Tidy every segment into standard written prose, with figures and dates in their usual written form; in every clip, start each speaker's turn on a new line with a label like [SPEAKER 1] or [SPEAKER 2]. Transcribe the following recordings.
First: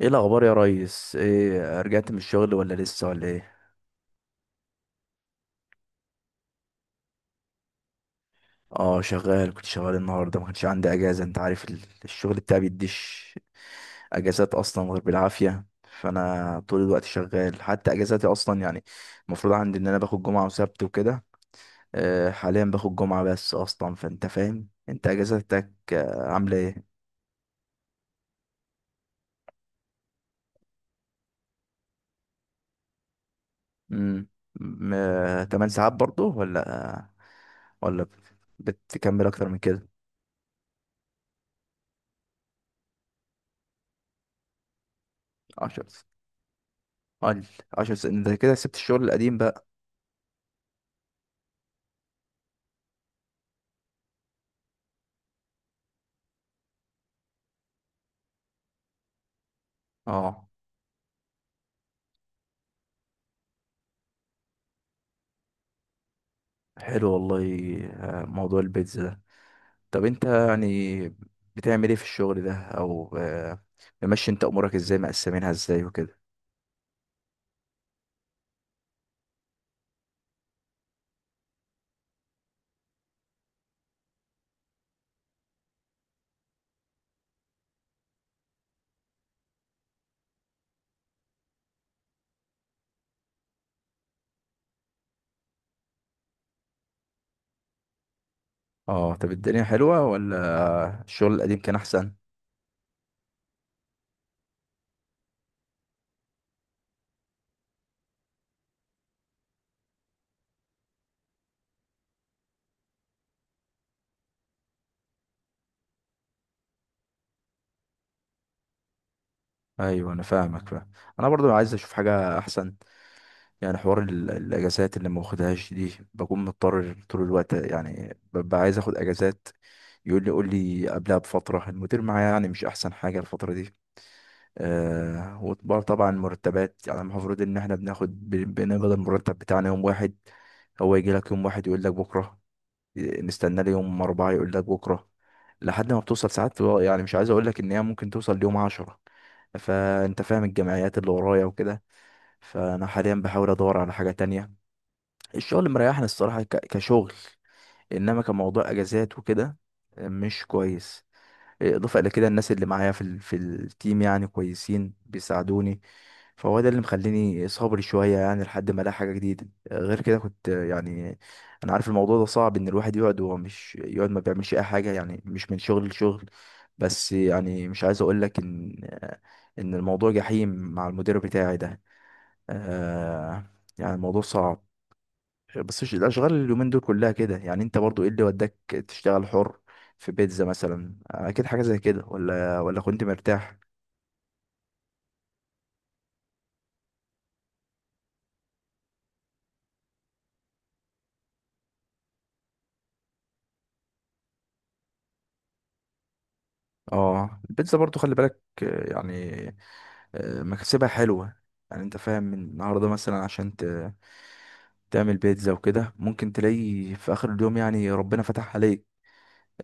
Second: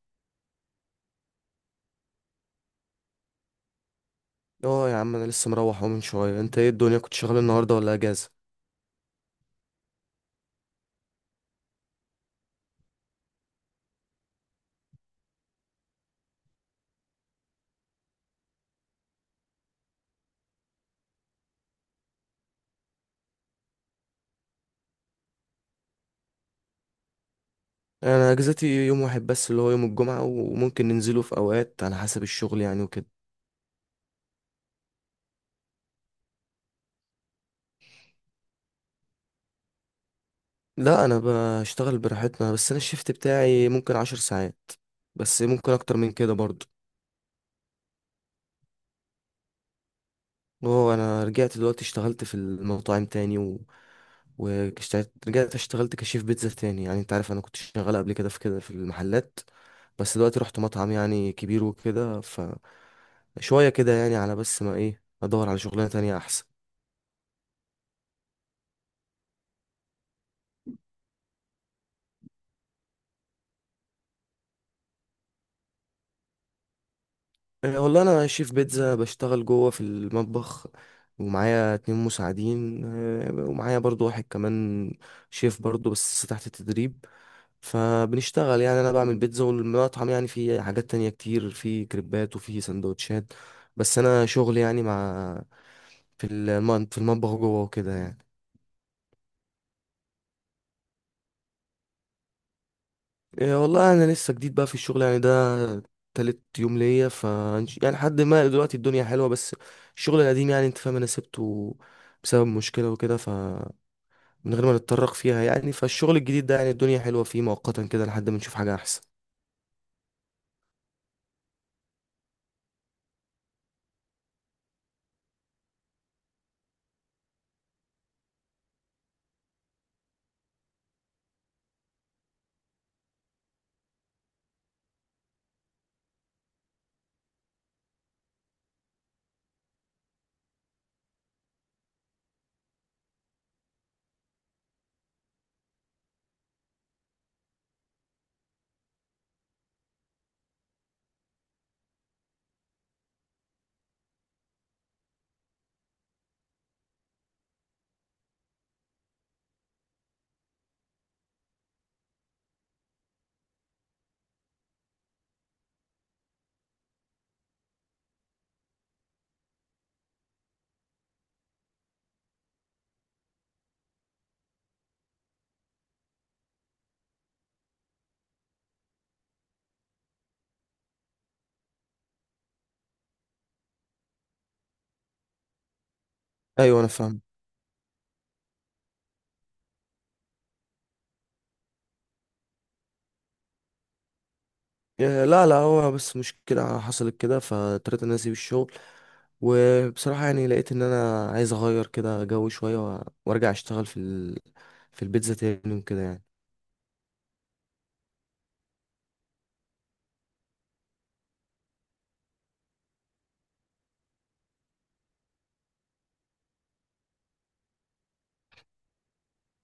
[SPEAKER 1] ايه الاخبار يا ريس؟ ايه، رجعت من الشغل ولا لسه ولا ايه؟
[SPEAKER 2] اه يا عم انا لسه مروح اهو من شويه. انت ايه الدنيا؟ كنت شغال النهارده ولا اجازه؟
[SPEAKER 1] اه، شغال. كنت شغال النهارده، ما كانش عندي اجازه. انت عارف الشغل بتاعي بيديش اجازات اصلا غير بالعافيه، فانا طول الوقت شغال. حتى اجازاتي اصلا يعني المفروض عندي ان انا باخد جمعه وسبت وكده. حاليا باخد جمعه بس اصلا. فانت فاهم، انت اجازاتك عامله ايه؟
[SPEAKER 2] انا اجازتي يوم واحد بس اللي هو يوم الجمعه، وممكن ننزله في اوقات على حسب الشغل يعني وكده.
[SPEAKER 1] امم 8 ساعات برضه؟ ولا ولا بتكمل اكتر من كده؟
[SPEAKER 2] لا انا بشتغل براحتنا، بس انا الشيفت بتاعي ممكن عشر ساعات، بس ممكن
[SPEAKER 1] 10؟
[SPEAKER 2] اكتر من كده برضه.
[SPEAKER 1] قال عشر سنين. ده كده سبت الشغل القديم بقى.
[SPEAKER 2] اه انا رجعت دلوقتي اشتغلت في المطاعم تاني و... واشتغلت رجعت اشتغلت كشيف بيتزا تاني، يعني انت عارف انا كنت شغال قبل كده في كده في المحلات، بس دلوقتي
[SPEAKER 1] اه،
[SPEAKER 2] رحت مطعم يعني كبير وكده ف شوية كده يعني على بس ما ايه، ادور على شغلانة تانية احسن.
[SPEAKER 1] حلو والله. موضوع البيتزا ده، طب انت يعني بتعمل ايه في الشغل ده؟ او ممشي انت امورك ازاي، مقسمينها ازاي وكده؟
[SPEAKER 2] إيه والله انا شيف بيتزا بشتغل جوه في المطبخ، ومعايا اتنين مساعدين، ومعايا برضو واحد كمان شيف برضو بس تحت التدريب. فبنشتغل يعني انا بعمل بيتزا، والمطعم يعني في حاجات تانية كتير، في كريبات وفي سندوتشات، بس انا شغل يعني مع في في المطبخ جوه وكده يعني.
[SPEAKER 1] اه، طب الدنيا حلوة ولا الشغل القديم كان احسن؟
[SPEAKER 2] إيه والله انا لسه جديد بقى في الشغل يعني ده، تالت يوم ليا ف يعني لحد ما دلوقتي الدنيا حلوة، بس الشغل القديم يعني انت فاهم انا سبته بسبب مشكلة وكده، فمن غير ما نتطرق فيها يعني، فالشغل الجديد ده يعني الدنيا حلوة فيه مؤقتا كده لحد ما نشوف حاجة احسن.
[SPEAKER 1] ايوه، انا فاهمك، فاهم. انا برضو عايز اشوف حاجة احسن. يعني حوار الاجازات اللي ما باخدهاش دي، بكون مضطر طول الوقت. يعني ببقى عايز اخد اجازات، يقول لي قول لي قبلها بفترة. المدير معايا يعني مش أحسن حاجة الفترة دي. آه، وطبعا طبعا مرتبات، يعني المفروض إن احنا بناخد بنقبض المرتب بتاعنا يوم واحد، هو يجي لك يوم واحد يقول لك بكرة. إيه، نستنى لي يوم أربعة يقول لك بكرة. لحد ما بتوصل ساعات يعني مش عايز أقول لك إن هي ممكن توصل ليوم عشرة. فأنت فاهم الجمعيات اللي ورايا وكده. فأنا حاليا بحاول أدور على حاجة تانية. الشغل مريحني الصراحة كشغل، إنما كموضوع أجازات وكده مش كويس. اضافه الى كده، الناس اللي معايا في التيم يعني كويسين، بيساعدوني. فهو ده اللي مخليني صبري شويه، يعني لحد ما الاقي حاجه جديده. غير كده كنت يعني انا عارف الموضوع ده صعب، ان الواحد يقعد وهو مش يقعد ما بيعملش اي حاجه، يعني مش من شغل لشغل. بس يعني مش عايز اقول لك ان ان الموضوع جحيم مع المدير بتاعي ده. آه، يعني الموضوع صعب، بس الاشغال اليومين دول
[SPEAKER 2] ايوه انا
[SPEAKER 1] كلها
[SPEAKER 2] فاهم.
[SPEAKER 1] كده. يعني انت برضو ايه اللي وداك تشتغل حر في بيتزا مثلا؟ اكيد حاجه زي كده، ولا كنت مرتاح؟
[SPEAKER 2] لا لا، هو بس مشكلة حصلت كده، فاضطريت ان انا اسيب الشغل. وبصراحة يعني لقيت ان انا عايز اغير كده جو شوية وارجع اشتغل في في البيتزا تاني وكده يعني.
[SPEAKER 1] اه، البيتزا برضو خلي بالك يعني مكسبها حلوه. يعني انت فاهم، من النهارده مثلا عشان تعمل بيتزا وكده، ممكن تلاقي في اخر اليوم يعني ربنا فتح عليك.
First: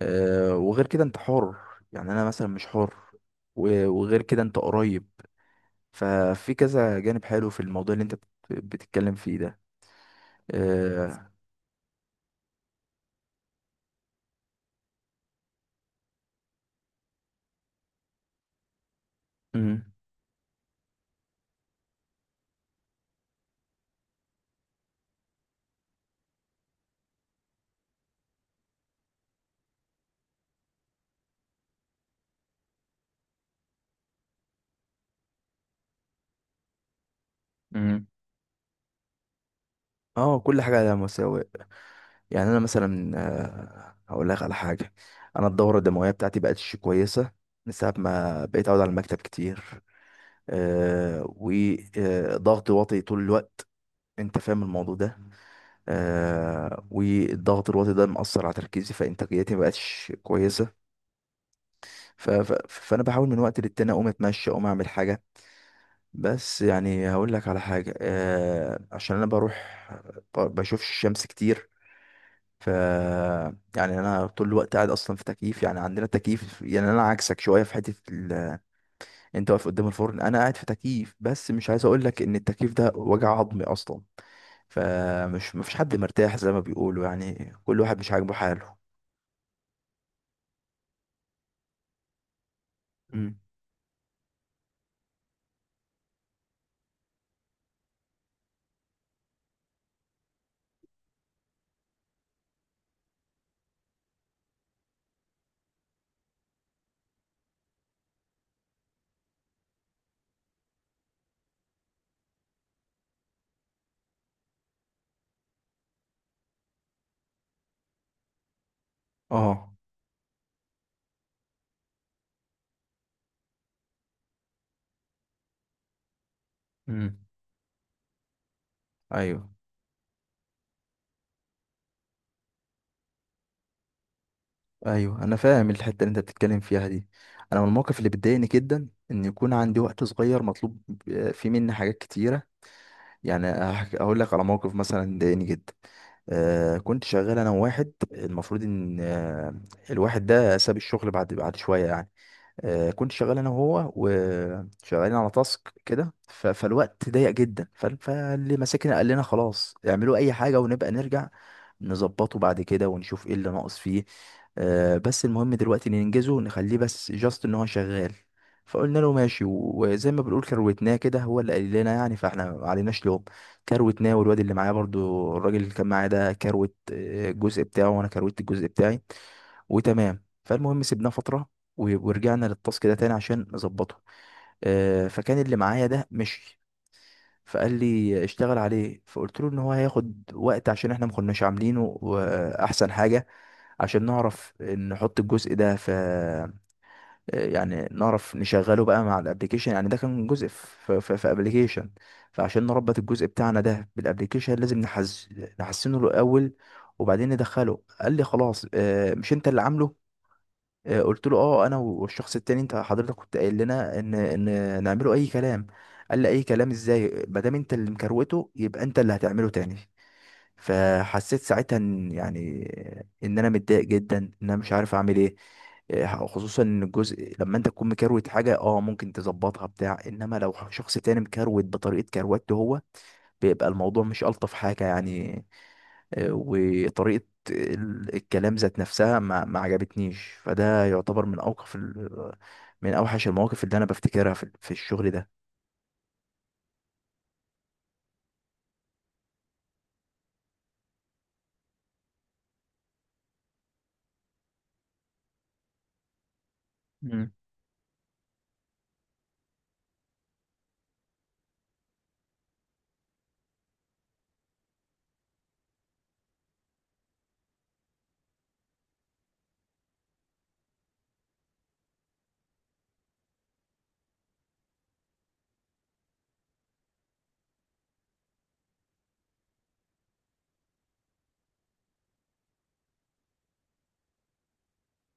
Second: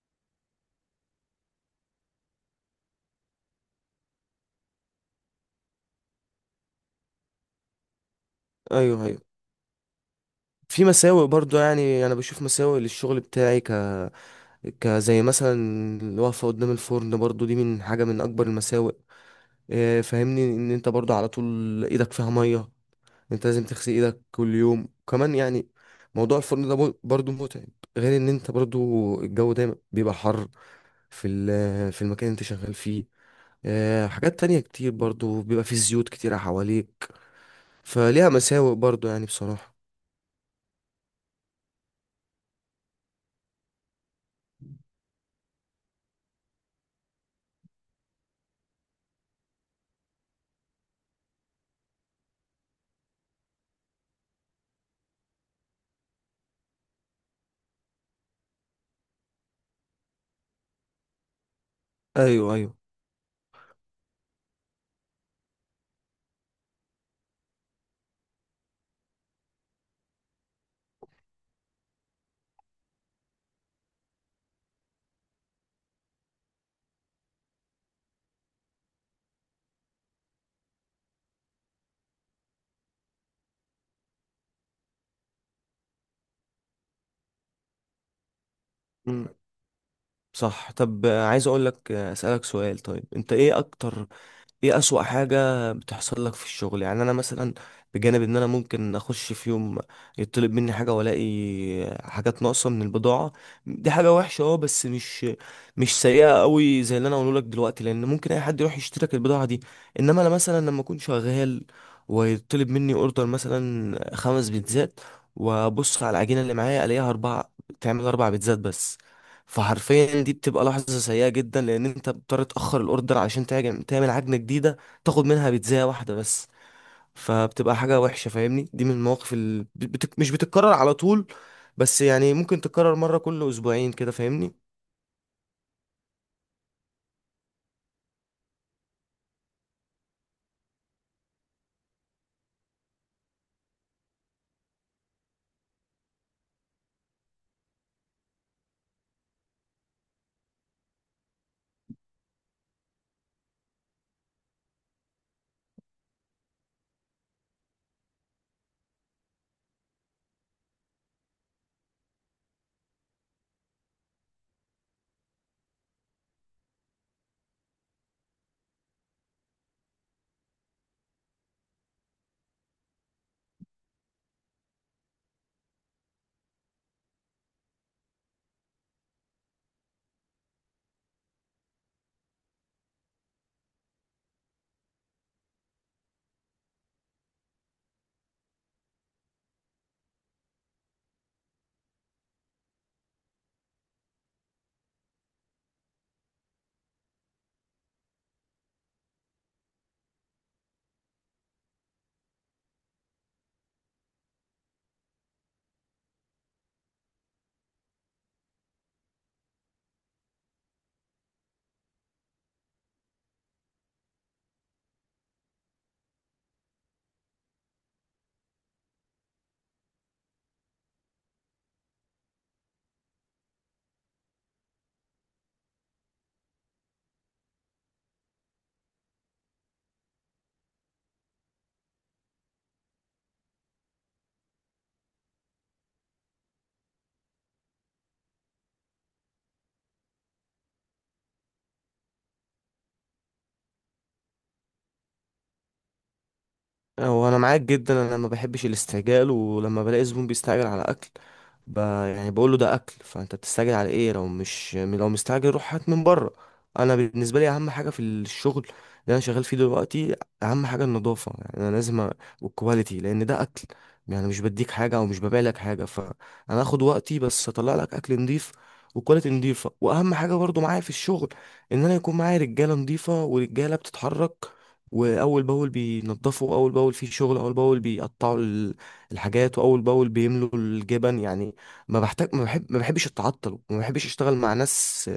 [SPEAKER 1] آه، وغير كده انت حر، يعني انا مثلا مش حر. وغير كده انت قريب. ففي كذا جانب حلو في الموضوع اللي انت
[SPEAKER 2] ايوه
[SPEAKER 1] بتتكلم
[SPEAKER 2] ايوه.
[SPEAKER 1] فيه ده.
[SPEAKER 2] في مساوئ
[SPEAKER 1] آه،
[SPEAKER 2] برضو، يعني انا بشوف مساوئ للشغل بتاعي كزي مثلا الوقفة قدام الفرن، برضو دي من حاجة من اكبر المساوئ.
[SPEAKER 1] امم.
[SPEAKER 2] فاهمني ان انت برضو على طول ايدك فيها مية، انت لازم تغسل ايدك كل يوم كمان يعني. موضوع الفرن ده برضو متعب، غير ان انت برضو الجو دايما بيبقى حر في في المكان اللي انت شغال فيه. حاجات تانية كتير برضو، بيبقى فيه زيوت كتيرة حواليك.
[SPEAKER 1] امم.
[SPEAKER 2] فليها مساوئ برضو يعني بصراحة.
[SPEAKER 1] اه، كل حاجه على مساوئ. يعني انا مثلا، آه، هقول لك على حاجه. انا الدوره الدمويه بتاعتي بقتش كويسه من ساعه ما بقيت اقعد على المكتب كتير. أه، وضغط واطي طول الوقت. انت فاهم الموضوع ده؟ أه، والضغط الواطي ده مأثر على تركيزي، فانتاجيتي مبقتش كويسه.
[SPEAKER 2] ايوه ايوه.
[SPEAKER 1] فانا بحاول من وقت للتاني اقوم اتمشى، اقوم اعمل حاجه. بس يعني هقول لك على حاجه، أه، عشان انا بروح بشوفش الشمس كتير. ف يعني انا طول الوقت قاعد اصلا في تكييف، يعني عندنا تكييف. يعني انا عكسك شويه في حته انت واقف قدام الفرن، انا قاعد في تكييف. بس مش عايز اقول لك ان التكييف ده وجع عظمي اصلا. فمش مفيش حد مرتاح زي ما بيقولوا، يعني كل واحد مش عاجبه حاله.
[SPEAKER 2] مم. صح. طب عايز اقول لك اسالك سؤال. طيب انت
[SPEAKER 1] امم.
[SPEAKER 2] ايه اكتر، ايه اسوأ حاجة بتحصل لك في الشغل؟ يعني انا مثلا بجانب ان انا ممكن اخش في يوم يطلب مني حاجة، والاقي حاجات ناقصة من البضاعة، دي حاجة وحشة. اه بس مش مش سيئة قوي زي اللي انا اقوله لك دلوقتي، لان ممكن اي حد يروح يشترك البضاعة دي. انما انا مثلا لما اكون شغال ويطلب مني اوردر مثلا خمس بيتزات، وابص على العجينة اللي معايا الاقيها اربعة، تعمل اربع بيتزات بس.
[SPEAKER 1] اه.
[SPEAKER 2] فحرفيا دي بتبقى لحظة سيئة جدا، لأن أنت بتضطر تأخر الأوردر عشان تعجن، تعمل عجنة جديدة تاخد منها بيتزاية واحدة بس.
[SPEAKER 1] امم.
[SPEAKER 2] فبتبقى حاجة وحشة، فاهمني، دي من المواقف
[SPEAKER 1] ايوه،
[SPEAKER 2] اللي مش بتتكرر على طول، بس يعني ممكن تتكرر مرة كل أسبوعين كده، فاهمني.
[SPEAKER 1] ايوه انا فاهم الحته اللي انت بتتكلم فيها دي. انا من المواقف اللي بتضايقني جدا ان يكون عندي وقت صغير مطلوب فيه مني حاجات كتيره. يعني هقول لك على موقف مثلا ضايقني جدا. آه، كنت شغال انا وواحد، المفروض ان آه، الواحد ده ساب الشغل بعد شويه يعني. آه، كنت شغال انا وهو، وشغالين على تاسك كده. فالوقت ضيق جدا، فاللي ماسكنا قال لنا خلاص اعملوا اي حاجه، ونبقى نرجع نظبطه بعد كده ونشوف ايه اللي ناقص فيه. آه، بس المهم دلوقتي ننجزه، نخليه بس جاست ان هو شغال. فقلنا له ماشي، وزي ما بنقول كروتناه كده. هو اللي قال لنا يعني، فاحنا ما عليناش لوم. كروتناه، والواد اللي معاه برضو، الراجل اللي كان معاه ده، كروت الجزء بتاعه، وانا كروت الجزء بتاعي. وتمام. فالمهم سيبناه فترة ورجعنا للتاسك ده تاني عشان نظبطه. آه، فكان اللي معايا ده مشي، فقال لي اشتغل عليه. فقلت له ان هو هياخد وقت عشان احنا ما كناش عاملينه، واحسن حاجة عشان نعرف نحط الجزء ده في، يعني نعرف نشغله بقى مع الابليكيشن. يعني ده كان جزء في ابليكيشن. فعشان نربط الجزء بتاعنا ده بالابليكيشن لازم نحسنه الاول وبعدين ندخله. قال لي خلاص مش انت اللي عامله؟ آه، قلت له اه انا والشخص التاني، انت حضرتك كنت قايل لنا ان نعمله اي كلام. قال لي اي كلام ازاي، ما دام انت اللي مكروته يبقى انت اللي هتعمله تاني. فحسيت ساعتها ان يعني ان انا متضايق جدا، ان انا مش عارف اعمل ايه. آه، خصوصا ان الجزء لما انت تكون مكروت حاجه اه ممكن تظبطها بتاع، انما لو شخص تاني مكروت بطريقه كروته هو، بيبقى الموضوع مش ألطف حاجة يعني. آه، وطريقة الكلام ذات نفسها ما عجبتنيش. فده يعتبر من من أوحش المواقف اللي أنا بفتكرها في الشغل ده.
[SPEAKER 2] هو انا معاك جدا، انا ما بحبش الاستعجال، ولما بلاقي زبون بيستعجل على اكل ب... يعني بقول له ده اكل، فانت بتستعجل على ايه؟ لو مش، لو مستعجل روح هات من بره. انا
[SPEAKER 1] مم.
[SPEAKER 2] بالنسبه لي اهم حاجه في الشغل اللي انا شغال فيه دلوقتي، اهم حاجه النظافه، يعني انا لازم والكواليتي، لان ده اكل، يعني مش بديك حاجه او مش ببيع لك حاجه، فانا هاخد وقتي بس اطلع لك اكل نضيف وكواليتي نضيفه. واهم حاجه برضو معايا في الشغل ان انا يكون معايا رجاله نضيفه، ورجاله بتتحرك واول باول بينضفوا، اول باول في شغل، اول باول بيقطعوا الحاجات، واول باول بيملوا الجبن يعني. ما بحتاج، ما بحبش اتعطل، وما بحبش اشتغل مع ناس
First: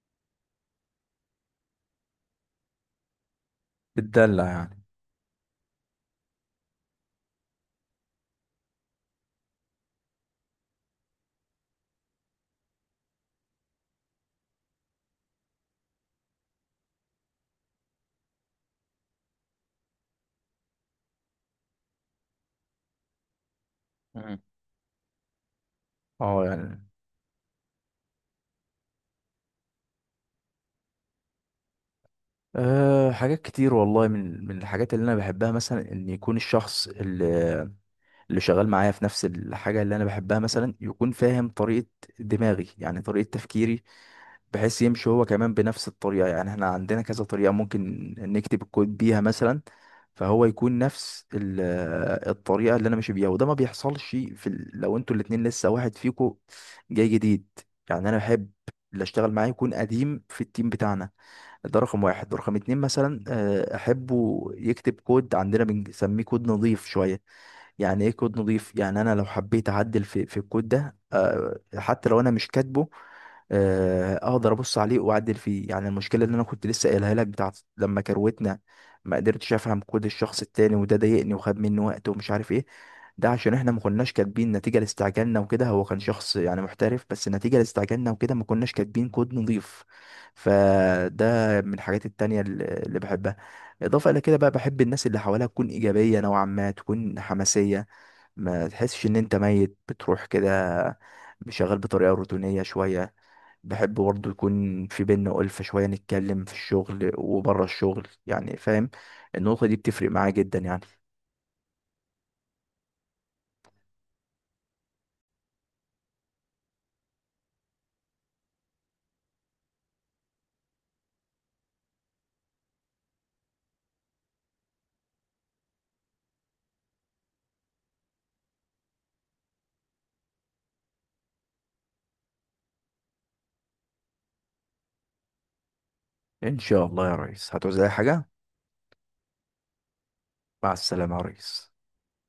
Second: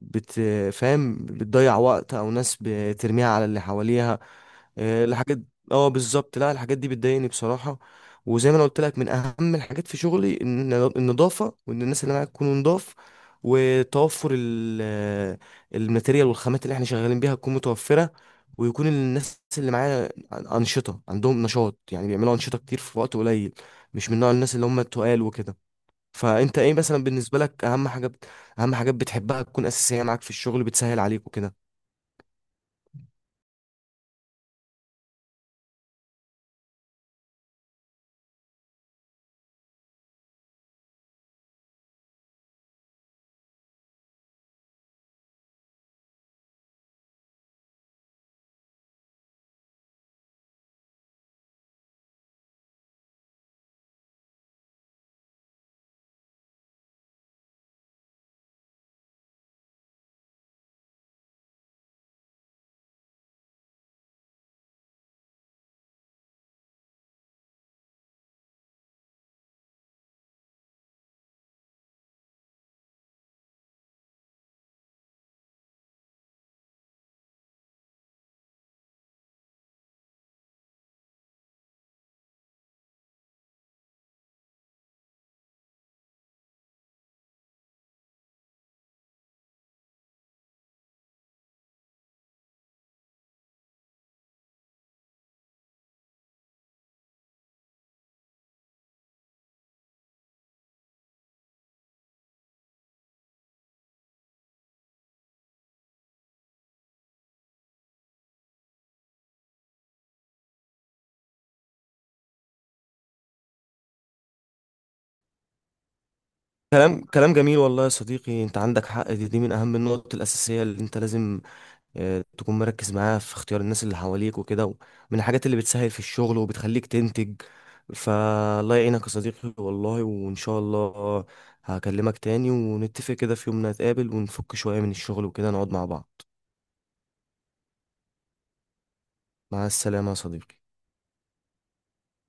[SPEAKER 2] بتفهم بتضيع وقت، او ناس بترميها على اللي حواليها.
[SPEAKER 1] بتدلع يعني.
[SPEAKER 2] الحاجات، اه بالظبط. لا الحاجات دي بتضايقني بصراحة. وزي ما انا قلت لك، من اهم الحاجات في شغلي ان النظافة، وان الناس اللي معاك تكون نضاف، وتوفر الماتيريال والخامات اللي احنا شغالين بيها تكون متوفرة. ويكون الناس اللي معايا أنشطة، عندهم نشاط، يعني بيعملوا أنشطة كتير في وقت قليل، مش من نوع
[SPEAKER 1] مم.
[SPEAKER 2] الناس اللي هم التقال وكده.
[SPEAKER 1] اه،
[SPEAKER 2] فانت ايه
[SPEAKER 1] يعني
[SPEAKER 2] مثلا بالنسبه لك اهم حاجه اهم حاجات بتحبها تكون اساسيه معاك في الشغل، بتسهل عليك وكده؟
[SPEAKER 1] أه حاجات كتير والله. من الحاجات اللي انا بحبها مثلا، ان يكون الشخص اللي شغال معايا في نفس الحاجه اللي انا بحبها مثلا، يكون فاهم طريقه دماغي يعني طريقه تفكيري، بحيث يمشي هو كمان بنفس الطريقة. يعني احنا عندنا كذا طريقة ممكن نكتب الكود بيها مثلا، فهو يكون نفس الطريقة اللي انا ماشي بيها. وده ما بيحصلش في لو انتوا الاتنين لسه واحد فيكو جاي جديد. يعني انا بحب اللي اشتغل معاه يكون قديم في التيم بتاعنا. ده رقم واحد. رقم اتنين مثلا، آه، احبه يكتب كود، عندنا بنسميه كود نظيف شوية. يعني ايه كود نضيف؟ يعني انا لو حبيت اعدل في الكود ده، آه، حتى لو انا مش كاتبه، آه، اقدر ابص عليه واعدل فيه. يعني المشكله اللي انا كنت لسه قايلها لك بتاعت لما كروتنا، ما قدرتش افهم كود الشخص التاني، وده ضايقني وخد مني وقت ومش عارف ايه. ده عشان احنا ما كناش كاتبين نتيجه لاستعجالنا وكده. هو كان شخص يعني محترف، بس نتيجه لاستعجالنا وكده ما كناش كاتبين كود نضيف. فده من الحاجات التانية اللي بحبها. اضافه الى كده بقى، بحب الناس اللي حواليها تكون ايجابيه نوعا ما، تكون حماسيه، ما تحسش ان انت ميت بتروح كده شغال بطريقه روتينيه شويه. بحب برضه يكون في بينا ألفة شويه، نتكلم في الشغل وبره الشغل. يعني فاهم، النقطه دي بتفرق معايا جدا يعني.
[SPEAKER 2] كلام جميل والله يا صديقي، انت عندك حق. دي من اهم النقط الاساسيه اللي انت لازم تكون مركز معاها في اختيار الناس اللي حواليك وكده، من الحاجات اللي بتسهل في الشغل وبتخليك تنتج. فالله يعينك يا صديقي والله، وان شاء الله هكلمك تاني ونتفق كده في يوم، نتقابل ونفك شويه من الشغل وكده، نقعد مع بعض.
[SPEAKER 1] ان شاء الله يا ريس، هتعوز اي حاجه.
[SPEAKER 2] مع السلامه يا صديقي.
[SPEAKER 1] مع السلامه يا ريس.